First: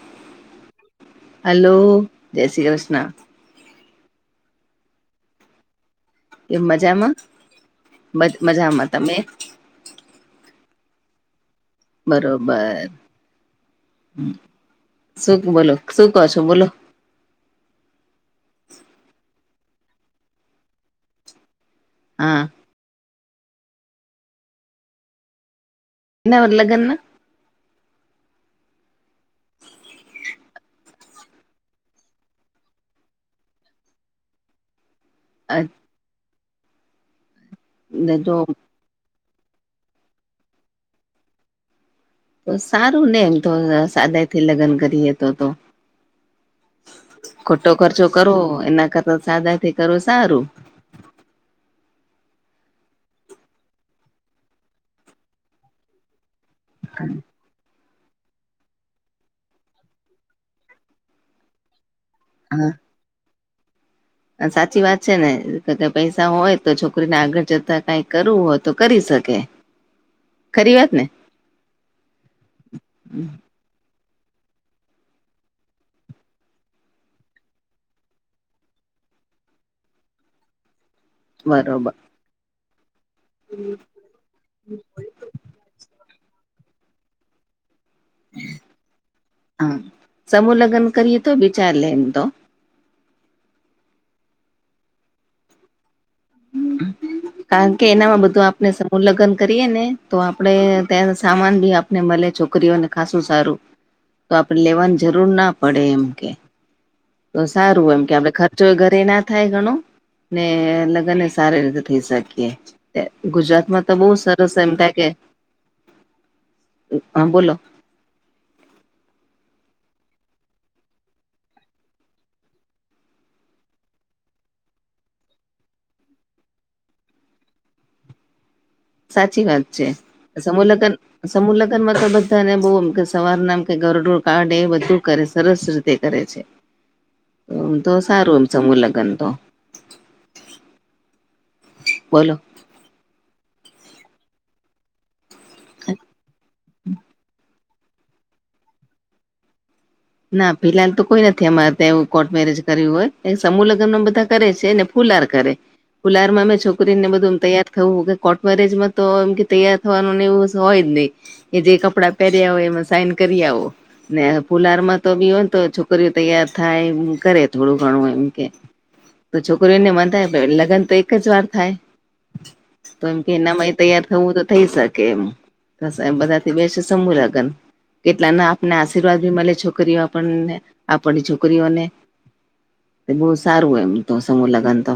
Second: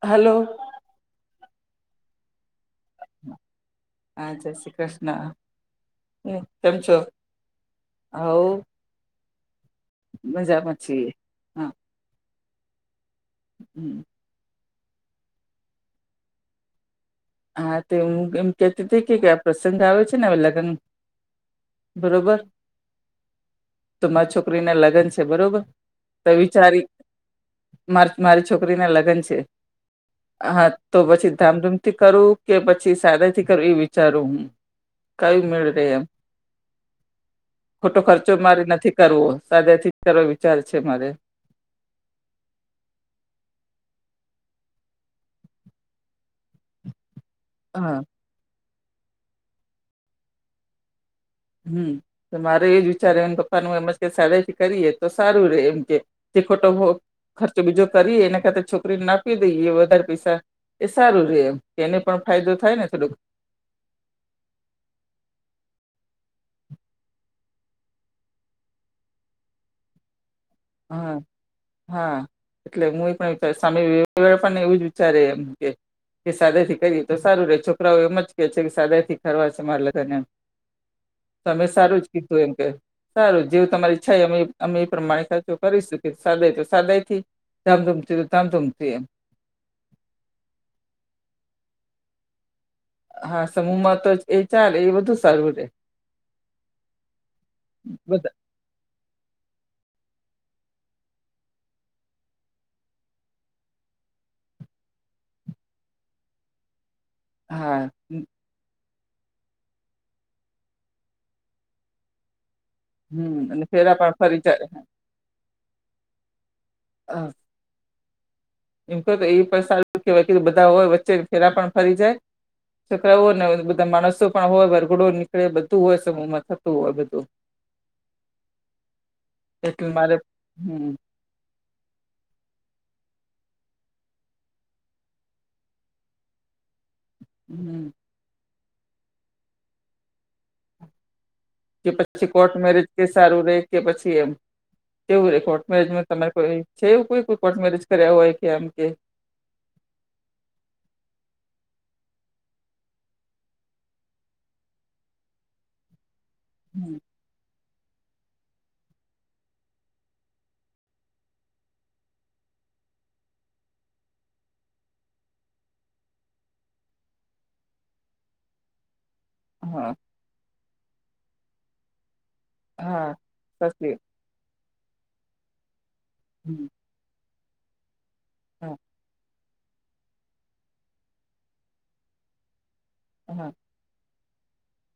Hello hello જય શ્રી કૃષ્ણ હા જય શ્રી કૃષ્ણ કેમ છો હવ માં તમે? મજામાં છીએ હા બરોબર. [inaudible] શું બોલો શું કો છો બોલો હા તે હું કેમ કેતી તી કે આ પ્રસંગ આવે છે, ને અવે લગન બરોબર હા તમાં છોકરીના લગન છે, બરોબર ત એના લગ્ન વિચારી માર્ચ મારી છોકરી ના લગન છે, હા તો પછી ધામધૂમ થી કરું કે પછી સાદે થી કરું ઇ વિચારું હું કયું ના મેળ રેય એમ ખોટો ખર્ચો જો મારે નથી કરવો સાદે થી કરવા વિચાર છે, મારે તો સારું ને એમ તો સાદેથી લગન કરીએ તો તો ખોટો હા ખર્ચો કરવો એના કરતા સાદાથી કરવુ સારું હમ તો મારે એજ વિચારેને પપ્પાનું એમજ કે શડેથી કરીએ તો સારું રે એમ કે તે ખોટો ભો ખર્ચો બીજો કરીએ એના કરતા છોકરીને આપી દઈએ વધારે પૈસા એ સારું રે એમ એને પણ ફાયદો થાય ને થોડુંક આ સાચી વાત છે, ને [unintelligible] પૈસા હોય તો છોકરીને આગળ જતા કાઈ કરવું હોય તો કરી શકે ખરી વાત ને હા હા એટલે [unintelligible] સામે [unintelligible] એવું જ વિચારે એમ કે કે સાદાયથી કરીએ તો સારું રે છોકરાઓ એમ જ કે છે, કે સાદાયથી કરવા છે, મારા લગન એમ તમે બરોબર સારું જ કીધું એમ કે સારું જેવું તમારી ઈચ્છા અમે અમે એ પ્રમાણે ખરચો કરીશુ કે સાદાય તો સાદાયથી ધામધૂમથી તો ધામધૂમથી એમ હા સમૂહ લગ્ન કરીએ તો બી ચાલે એમ તો હા સમૂહમાં તો જ એ ચાલે એ બધું સારું રે હમ કારણ કે એનામાં બધા બધું આપને સ ઉલગન કરીએ ને તો આપડે ત્યાં સામાન બી આપને મલે છોકરીઓને ખાસું સારું તો આપડે લેવાની જરૂર ના પડે એમ કે તો હા સારું એમ કે આપડે ખ ચો ઘરે ના થાય ગણો ને લગ્નને સારી રીતે થઈ શકીએ તે હમ અને ગુજરાતમાં તો ફેરા બો પણ ફરી સરસ ચાલે એમ થાય કે હ હા બોલો એમ ક તો એ પણ સારું કે બધા હોય વચ્ચે ફેરા પણ ફરી જાય છોકરાઓ ને બધા માણસો પણ હોય વરઘડો નીકળે બધું હોય સમૂહમાં થતું હોય બધું સાચી વાત છે, એટલે મારે સમુ હમ લગન સમૂહ લગ્ન માં તો બધાને બો કે સવારનામ કે ગરડોર કાડે બધું કરે સરસ રીતે કરે છે. ઓમ હમ તો સારું એમ સમુહલગન તો કે પછી બોલો કોર્ટ મેરેજ કે સારું રે કે પછી એમ કેવું રે કોર્ટ મેરેજમાં તમારે કોઈ છે, એવું કોઈ કોઈ કોર્ટ મેરેજ કર્યા હોય કે એમ કે ના ફિલાલ તો કોઈ નથી અમારે ત્યાં એવું કોર્ટ મેરેજ કર્યું હોય સમૂહ લગ્નન બધા કરે છે, ને કુલાર કરે કુલારમાં મે હમ છોકરી ને બધું તૈયાર થવું કે કોર્ટ મેરેજમાં તો એમ કે તૈયાર થવાનું ને એવું હોય જ નહી એ જે કપડા પહેર્યા હોય એમાં સાઈન કરી આવો ને પુલાર માં તો બી હોયને તો છોકરીઓ તૈયાર થાય કરે થોડું ઘણું એમ કે તો છોકરીઓને હા મંધાય લગ્ન તો એક જ વાર થાય તો હા એમ કે એનામાંય સાચી વાત. તૈયાર થવું તો થઇ શકે એમ [unintelligible] બધાથી હમ બેસી સમૂહગન કેટલાના આપને હા આશીર્વાદ ભી મલે છો કરીઓ આપને આપણની છોકરીઓને બો હા સારું એમ તો સમુહલગનતો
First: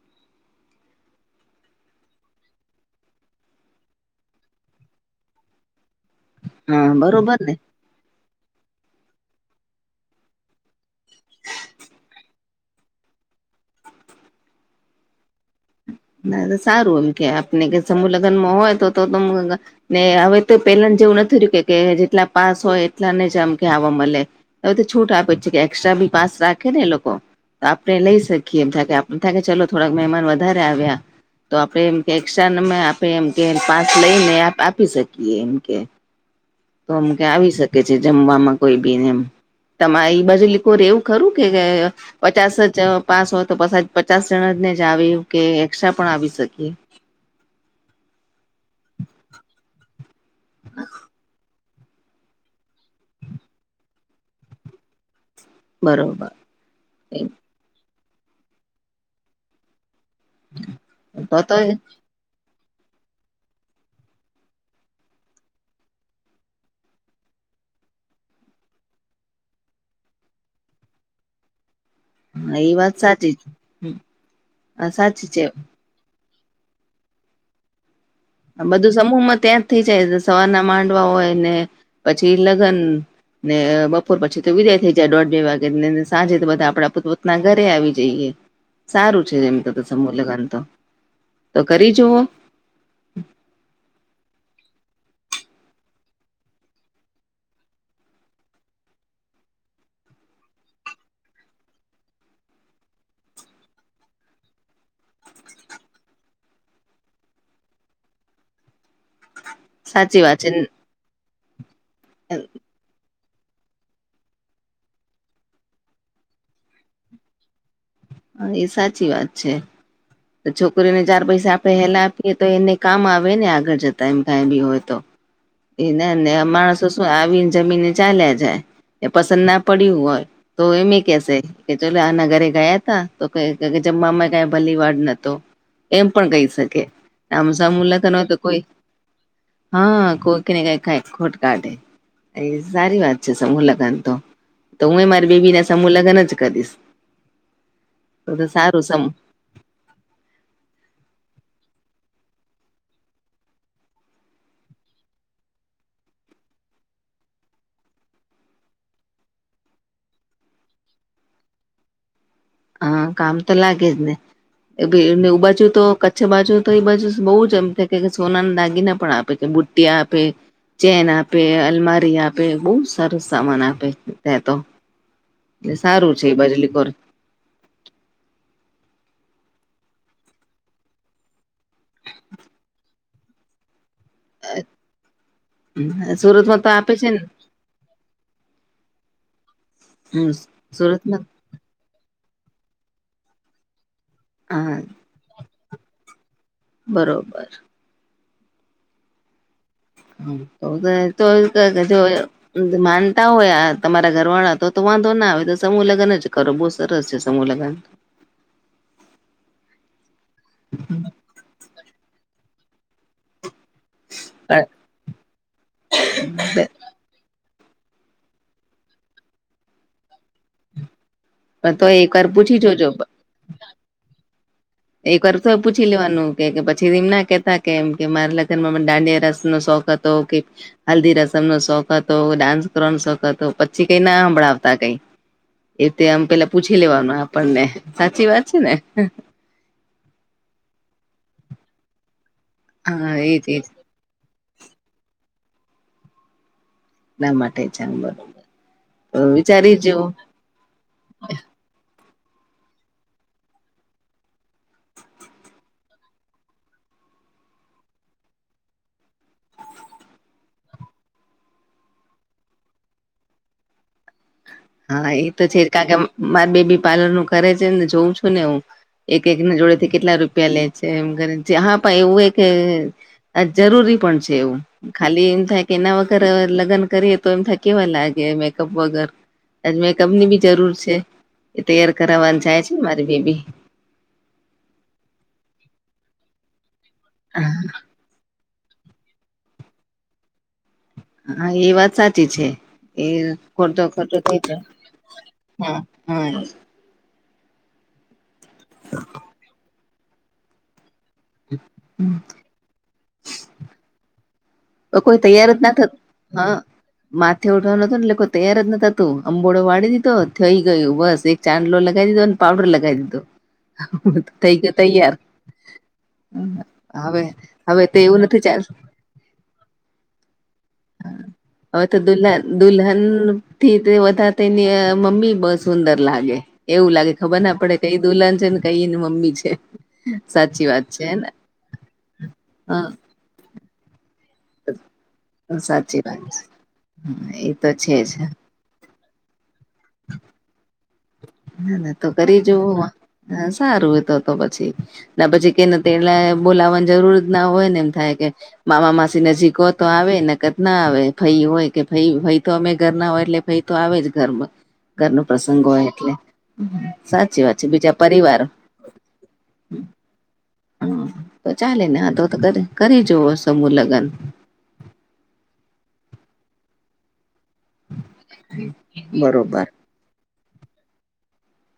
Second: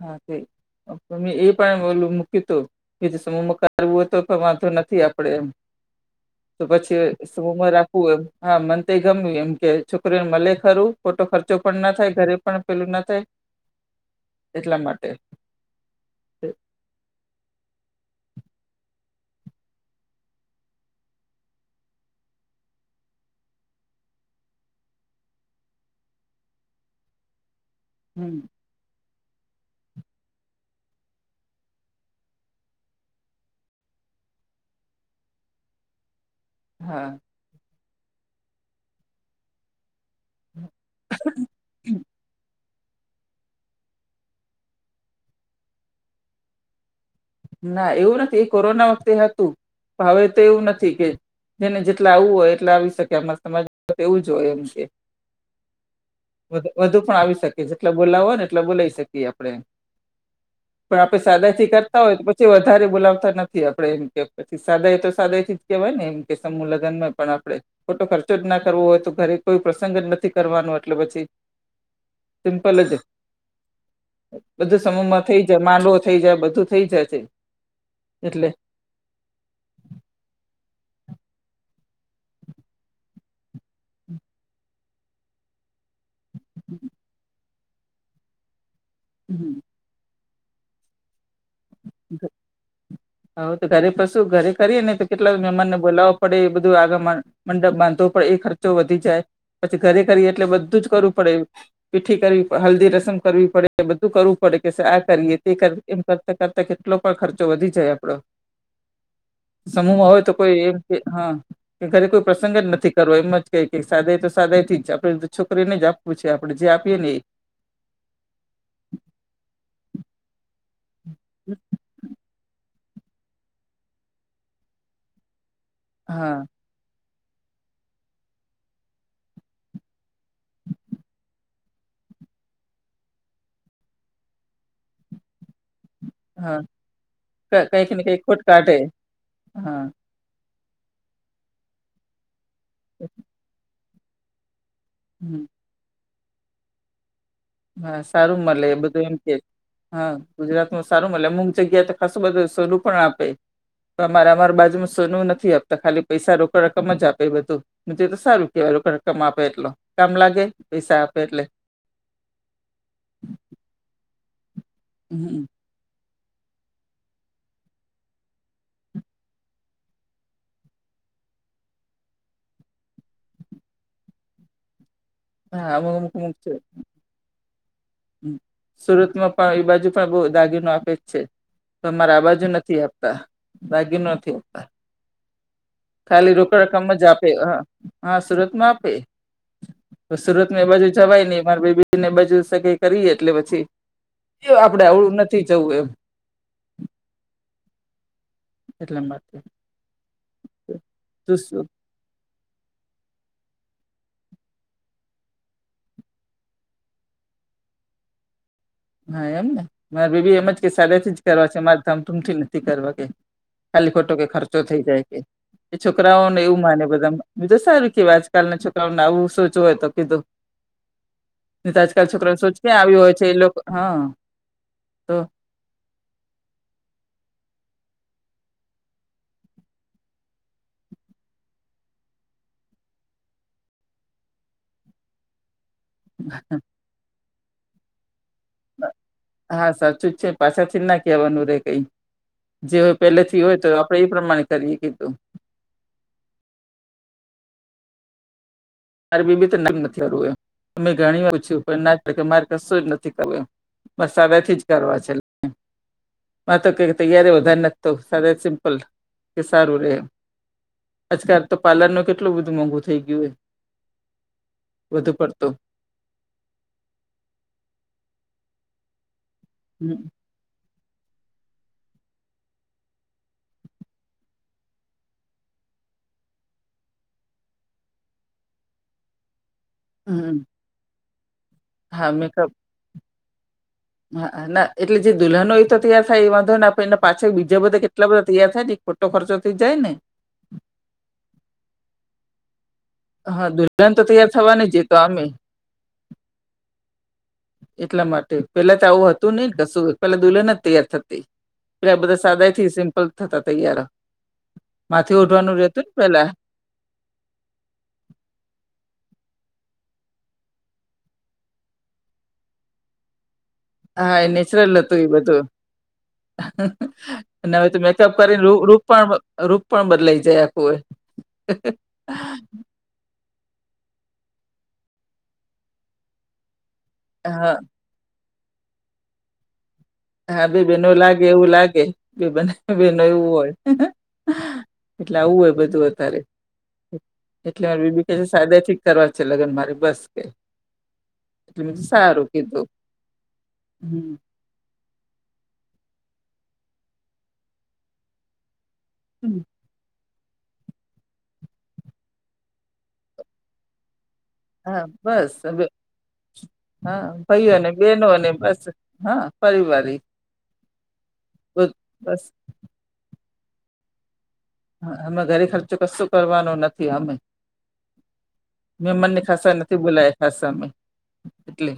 હા તે મે એ પણ ઓલ મૂક્યું હતું કે જે સમૂહમાં કરવું હોય તો પણ વાંધો નથી આપડે એમ તો હા પછી બરોબર ને સોમ રાખ હું એમ હા મનંત ગમ એમ કે છોકરીને મળે ખરુ ખોટો ખર્ચો પણ ના થાય ઘરે પણ પેલું ના થાય. એટલા માટે ના સારું એમ કે આપને કે સમૂહ લગ્નમાં હોય તો તો ત ને હવે તો પેલા જે એવું નથી રહ્યું કે જેટલા પાસ હોય એટલાને જ આમ કે આવા મળે હવે તો છૂટ આપે જ છે કે એકસ્ટ્રા બી પાસ રાખે ને એ લોકો તો આપણે લઈ હમ શકીીએ એમ થા આપ થા કે ચલો થોડાક મહેમાન વધારે આવ્યા તો આપણે એમ કે એસ્ટ્રા નં આપણે એમ કે પાંચ લઈને આપ આપી શકીએ એમ કે તો અમ હા કે આવી શકે છે જમવામાં કોઈ બીને એમ તમારી બાજુ લી રે એવું ખરું કે પચાસ પાસ હોય તો પ પચાસ જણા ને જ આવી કે એકસ્ટ્રા પણ આવી શકીએ ના એવું નથી, એ કોરોના વખતે હતું હવે તો એવું નથી કે જેને જેટલા આવું હોય, એટલા આવી શકે આમા સમાજ એવું જ હોય એમ કે બરોબર વધુ પણ એમ. આવી શકીએ જેટલા બોલાવો હોય ને એટલા બોલાવી શકીએ આપડણે પણ આપે તો સાદા તો શિકર પછી વધારે બોલાવતા નથી આપડે એમ કે પછી સાદા એ તો સાદા એ થી જ કેહેવાય ને એમ કે સમૂહ લગ્નમા પણ આપણે ખોટો ખર્ચો જ ના કરવો હોય, તો ઘરે કોઈ પ્રસંગ જ નથી કરવાનો એટલે પછી. હા એ સિમ્પલ જ વાત સાચી છે. હમ્મ. બધું આ સમૂહમાં સાચી છે થઈ જાય મા થઈ જાય બધું થઈ જાય છે, એટલે આ બધું સમૂહ માં ત્યાં જ થઇ જાય સવારના માંડવા હોય ને પછી લગ્ન ને બપોર પછી તો વિદાય થઈ જાય દોઢ બે વાગે સાંજે તો બધા આપડા પોતપ પોોતના ઘરે આવી જઈએ સારું છે, જેમ તો સમૂહ લગન તો તો કરી જુઓ હ તો ઘરે પશું ઘરે કરીએ ને તો કેટલા મહેમાનને બોલાવવા પડે એ બધું આગમન મંડપ બાંધવો પડે એ ખર્ચો વધી જાય, પછી ઘરે કરીએ એટલે બધું જ કરવું પડે પીઠી કરવીડ હલ્દી રસમ કરવી પડે બધું કરવું પડે કે આ કરીએ તે કરવી એમ કરતા કરતા કેટલો પણ ખર્ચો વધી જાય આપડો સમૂહમાં સાચી હોય તો વાત છે. કોઈ એમ કે હ કે ઘરે કોઈ પ્રસંગ જ નથી કરવો એમમા ક ક સાદાય તો સાદાય થી જ આપડે છોકરીને જ આપવું છે આપડણે જે આપીએ ને એ હા એ સાચી વાત છે. છોકરીને ચાર પૈસા આપણેે હેલા આપીએ તો એને કામ આવે ને આગળ જતા એમ કંઈ બી હોય, તો એ ના ને હા માણસો શું આવી જમીન ચાલ્યા જાય એ પસંદ ના પડ્યું હોય. તો એમે કેસે કે ચલો આ ન ઘરે ગયા તા તો જમવામાં કઈ ભલી વાડ નતો એમ પણ કહી હા શકે આમ સા કંઈક ને મુલાખન કંઈક હોય તો ખોટ કોઈ કાઢે હા કોઈ કેને કઈ કઈ ખોટ કાઢે એ સારી વાત છે સમૂહ લગન તો તો હુ એ મારી હમ બેબી ના સમૂહ લગ્ન જ કરીશ હા તો સારુ તો મળે એ સારું સમ બધું એમ કે હા ગુજરાતમાં સારું મળે અમુક જગ્યાએ તો ખાસું બધું સરું પણ આપે અમારે અમારા બાજુમાં સોનુ નથી આપતા ખાલી પૈસા રોકડ રકમ જ આપે એ બધુ મુજ તો સારું કેવાયલ રકમ આપે એટલો કામ લાગે પૈસા આપે એટલે હા કામ તો લાગે જ નેને હમ બાજુ તો છા બાજુ તો એ બાજુ બહુ જ એમ થ કે સોનાને દાગીને પણ આપે છે, બુટ્ટિયા આપે ચેન આપે અલમારી આપે બહુ સારું સામાન આપે તતો હા એલે અમુક અમુક સારું છે, અમુક બાજલીખોર સુરતમાં પણ એ બાજુ પણ બહ દાગીનો આપે જ છે. તો અમારે અવાજુ નથી આપતા બાકી ન ખાલી સુરતમાં રોકડ તો રકમજ છે ને આપે હ હા સુરતમાં આપે તો હમ સુરત માં એ બાજુ સુરતમાં જવાય ને માર બેબી ને ઈ બાજુ સગાઈ કરી એટલે પછી એ હા આપડે આવડું નથી જવું એમ બરોબર એટલા માં હ તો [unintelligible] માનતા હોય આ તમારા ઘર વાળા તો તો વાંધો ના આવે તો સમૂહ લગન જ કરો બહુ સરસ છે સમૂહ લગ્ન હા એમ ને મારે બેબી એમજ કે સાદાય થી જ કરવા છે મારે ધમધૂમથી નથી કરવા કે ખાલીખોટો કે ખર્ચો થઈ જાય કે એ છોકરાઓને એવું માને બધા બીધું સારું કેવા આજકાલના છોકરાઓને આવું સોચવું હોય તો કીધું હમ તો આજકાલ છોકરાને સોચ ક્યાં આવી હોય છે એ લોકો હ એ કર તોય પૂછી લેવાનું કે કે પછી એમના કેતા કેમ કે મારા લગ્નમાં દાંડિયા રસ નો શોખ હતો કે હલ્દી રસમ નો શોખ હતો, ડાન્સ કરવાનો શોખ હતો પછી કઈ ના સાંભળાવતા કઈ એ તે આમ પેલા પૂછી લેવાનું આપણને સાચી વાત છે ને હા સાચું જ છે પાછળ થી ના કહેવાનું રે કઈ જે હોય હા પેલે થી એજ હોય એજ તો એ પ્રમાણે કરીએ કીધું ના માટે [unintelligible] મારી બેબી તો ન વિચારી નથી જેવું કરવું એમ અમે ઘણી પૂછિયું ના કે મારે કશું જ નથી કરવુ એમ મારે સદાયથી જ કરવા છે તો ક તૈયારી વધારે નથી તો સિમ્પલ કે સારું રે આજકાલ તો પાલૅર નું કેટલું બધું મોંઘુ થઇ ગયું હો હા એ તો છે જ કારકે મારે બેબી પાર્લર નું કરે છે ને જોઉં છું ને હું એક એક ના જોડે થી હમ કેટલા રૂપિયા લે છે એમ જહા પ એવું એક આ જરૂરી પણ છે એવું ખાલી એમ થાય કે એના વગર લગ્ન કરીએ તો એમ થાય કેવા લાગે મેકઅપ વગર આજ મેંકપમની હમ બી જરૂર છે એ તૈયાર હા કરાવવાને મેકઅપ જાય છે મારી બેબી હા ના એટલે જે દુલ્હનો તો તૈયાર થાય એ વાંધો નેે એ પાછળ બીજા બધા કેટલા બધા તૈયાર થાય ને ખોટો ખર્ચ થઈ જાય ને હા એ વાત સાચી છે એ હા ખોટો દુલ્હન તો ખચૉ તૈયાર થઈ જાય. થવાની જ એ તો આમે હા હા એટલા માટે પેલા તો આવું હતું નઈને કશું પેલા દુલ્ન જ તૈયાર થતી પેલા બધા સાદાયથી સિમ્પલ થતા તૈયાર, તો માથે કોઈ તૈયાર ઓઢવાનું જ ના રહેતું થત ને પેલા હા માથે ઉઢવાનું નતું નેટ લોકો તૈયાર જ નતો તું અંબોડો વાળી દીધો થઈ ગયું બ ચાંદલો લગાવ દીધો અને પાવડર લગાવ દીધો હા એ થઈ ગયો નેચરલ હતું એ તૈયાર બધું હવે અને હવે તો મેકઅપ એવું નથી કરીને ચાલ રૂપ રૂપ રૂપ પણ બદલાઈ જાય આખું હવે તો દુલ્હન દુલ્હન થી તે વધારે તેની મમ્મી બ સુંદર લાગે એવું લાગે ખબર ના હા પડે કઈ દુલ્હન છે ને કઈની મમ્મી છે. હા બે સાચી વાત બહેનો છે લાગે ને એવું લાગે બન્ને બેનો હા એવું હોય. એટલે આવું હોય બધું સાચી અતારે વાત એ એટલે તો છે જ [unintelligible] સાદાયથી- કરવા છે લગ્ન મારે બસ કેઈ ના ના તો કરી કીધું જવું સારું તો હમ તો પછી ના પછી કેને તેલા બોલાવવાની જરૂર ના હોય ને એમ થાય કે મામા મા નજીક હો તો આવે નકર ના આવે ફઈ હોય કે ફઈ ફઈ તો અમે ઘર ના હોય એટલે ફઈ તો આવે જ ઘરમાં હા ઘર નો બસ પ્રસંગ હવે હોય એટલે સાચી વાત છે બીજા પરિવાર સ હા પરીવારી હમ તો ચાલે ને હા તો તો કરી જવો સમૂહ લગન હ અમે ઘરે ખર્ચો કશું કરવાનો નથી અમે મેં મનને ખાસ બરોબર નથી બોલાય. હસામે એટલે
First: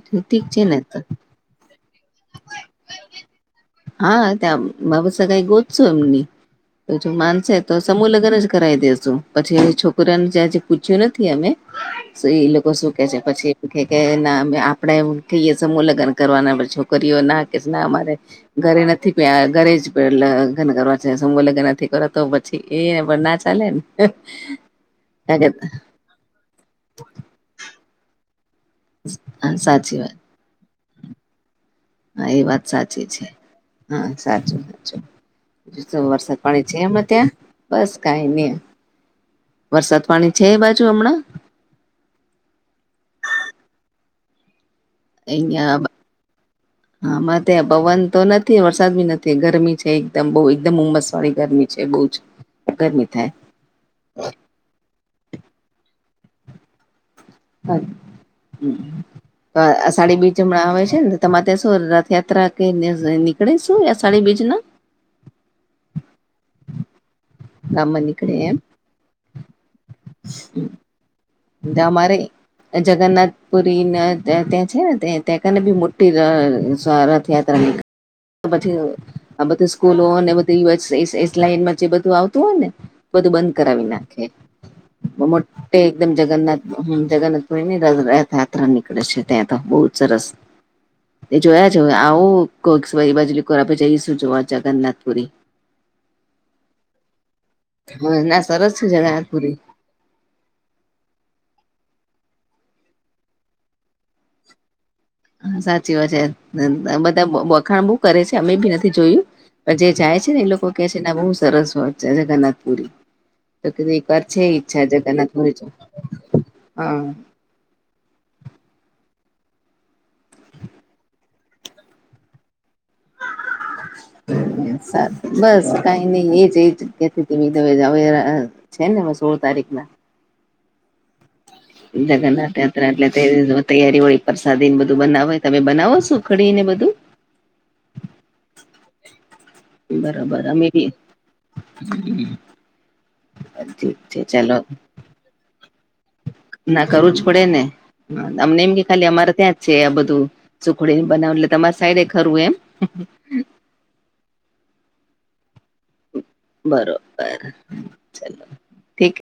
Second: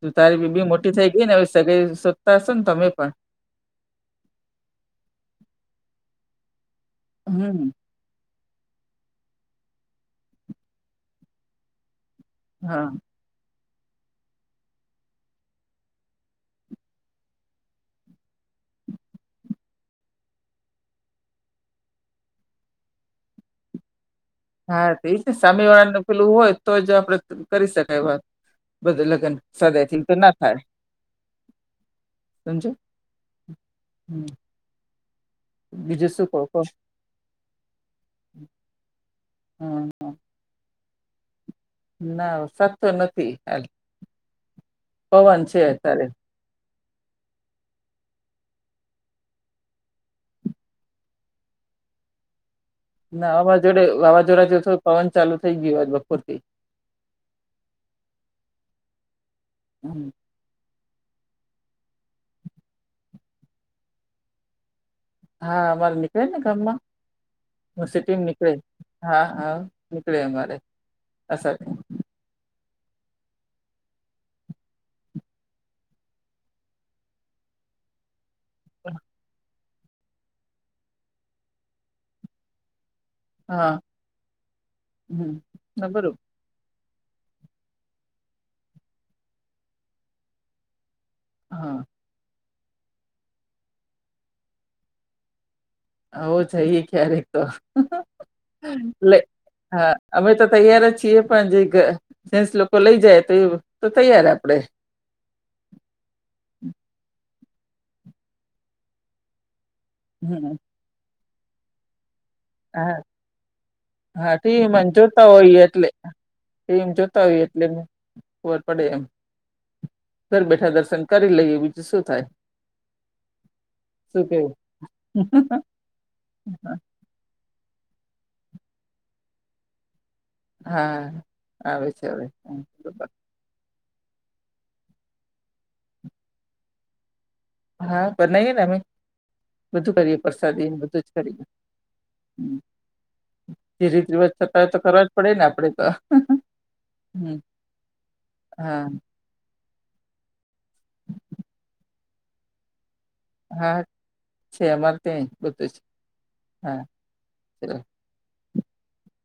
તું તારી ઠીક છે બીબી ને મોટી તો થઈ ગઈ ને હવે સગા શોધતા હશો ને તમે પણ હા ત બાબ સગાઈ ગોતસુ એમની તો જો માનસે હમ તો સમૂહ લગન જ કરાવી દેસુ પછી છોકરાને જ્યાં પૂછ્યું નથી અમે શું એ લોકો હા શું કે છે પછી એ કે આપડે એમ કહીએ સમૂહ લગ્ન કરવાના છોકરીઓ ના કે ના અમારે ઘરે નથી પ ઘરે [unintelligible] લન કરવા છે સમ લન નથી કરવા તો પછી એ ના ચાલે ને હ હા તો એ છે સામે વાળા નું પેલું હોય તો જ આપડે કરી શકાય વાત બધું લગન હા સાચી સદાયથી તો વાત ના થાય હા એ વાત સમજો સાચી છે હા હમ. સાચું સાચું. બીજું શું વરસાદ કહો પાડે કહો છે એમ ત્યાં બસ કઈ નહી હમ વરસાદ પાણી છે એ બાજુ હમણાં ના વરસાદ તો નથી આજ અહીયા હામના તો પવન તો નથી વરસાદ બી નથી ગરમી છે એકદમ બહુ એકદમ ઉમસ વાળી ગરમી છે બહુ જ ગરમી ના થાય વાવાઝોડે વાવાઝોડા જે પવન ચાલુ થઈ ગયો બપોરથી હ તો હમ. સાડી બી. જમણા આવે છે ને તમારે તેસું રથયાત્રા કે નીકળીશું સાડી બીજ ના. હા અમારે નીકળેને ગામમાં ગામમાં સિટીગ નીકળે એમ હા હા. નીકળે અમારે અસર અમારે જગન્નાથ પુરી ત્યાં છે ને તંને બી મોટી રથયાત્રા નીકળ પછી આ બધુ સ્કૂલો અને બઘી એસ એસ લાઈનમાં જે બધું આવતું હોય ને. બધું બંધ હા કરાવી નાખે હમ મોટે ના એકદમ બરોબર જગન્નાથ હમ જગન્નાથપ ની રથયાત્રા નીકળે છે ત્યાં તો બહુ જ સરસ. એ હા જોવાછે આવું કોઈક બાજુરીરા [unintelligible] શું જોવા જગન્નાથપુરી. અવે જઈએ ક્યારેક હ ના સરસ છે લે જગન્નાથપુરી હ અમે તો તૈયાર જ છીએ પણ જેસ લોકો લઈ જાય તો એ તો તૈયાર આપડે હા સાચી વાત છે બધા વખાણ બો કરે છે અમે બી નથી જોયું જે જાય છે ને એ હમ લોકો કે છે એના બહુ સરસ હોય જગન્નાથપુરી. હા તો કીધું એક વાર હા છે ટીમ ઈચ્છા જોતા જગન્નાથપુરી હોઈ જો એટલે ટીમ હા જોતા હોય એટલે. ખબર પડે એમ. ઘર બેઠા દર્શન કરી લઈએ બીજું શું થાય. શું કેવું સારું બસ કઈ નહી એજ એ જ્યા. [unintelligible] છે ને સોળ તારીખ ના. હા. આવે છે હવે જગન્નાથ યાત્રા એટલે તે. તૈયારી હોય પરસાદીને બધું બનાવે તમે બનાવો શો ખડીને બધું. હા બનાવીયે ને અમે બધું કરીએ બરોબર અમે પ્રસાદીને બી બધું જ કરીએ હ. જે ઠીક રીત છે રિવાત ચાલો કરતા તો કરવા જ પડે ને આપડે તો. ના કરવું જ હમ પડે ને અમને એમ કે હા ખાલી અમારે ત્યાં છે આ બધું સુખડી બનાવ એટલે તમારે સાઈડે ખરુ એમ. હા છે અમારે ત્યાં બધું છે. બરોબર ચાલ ઠીક.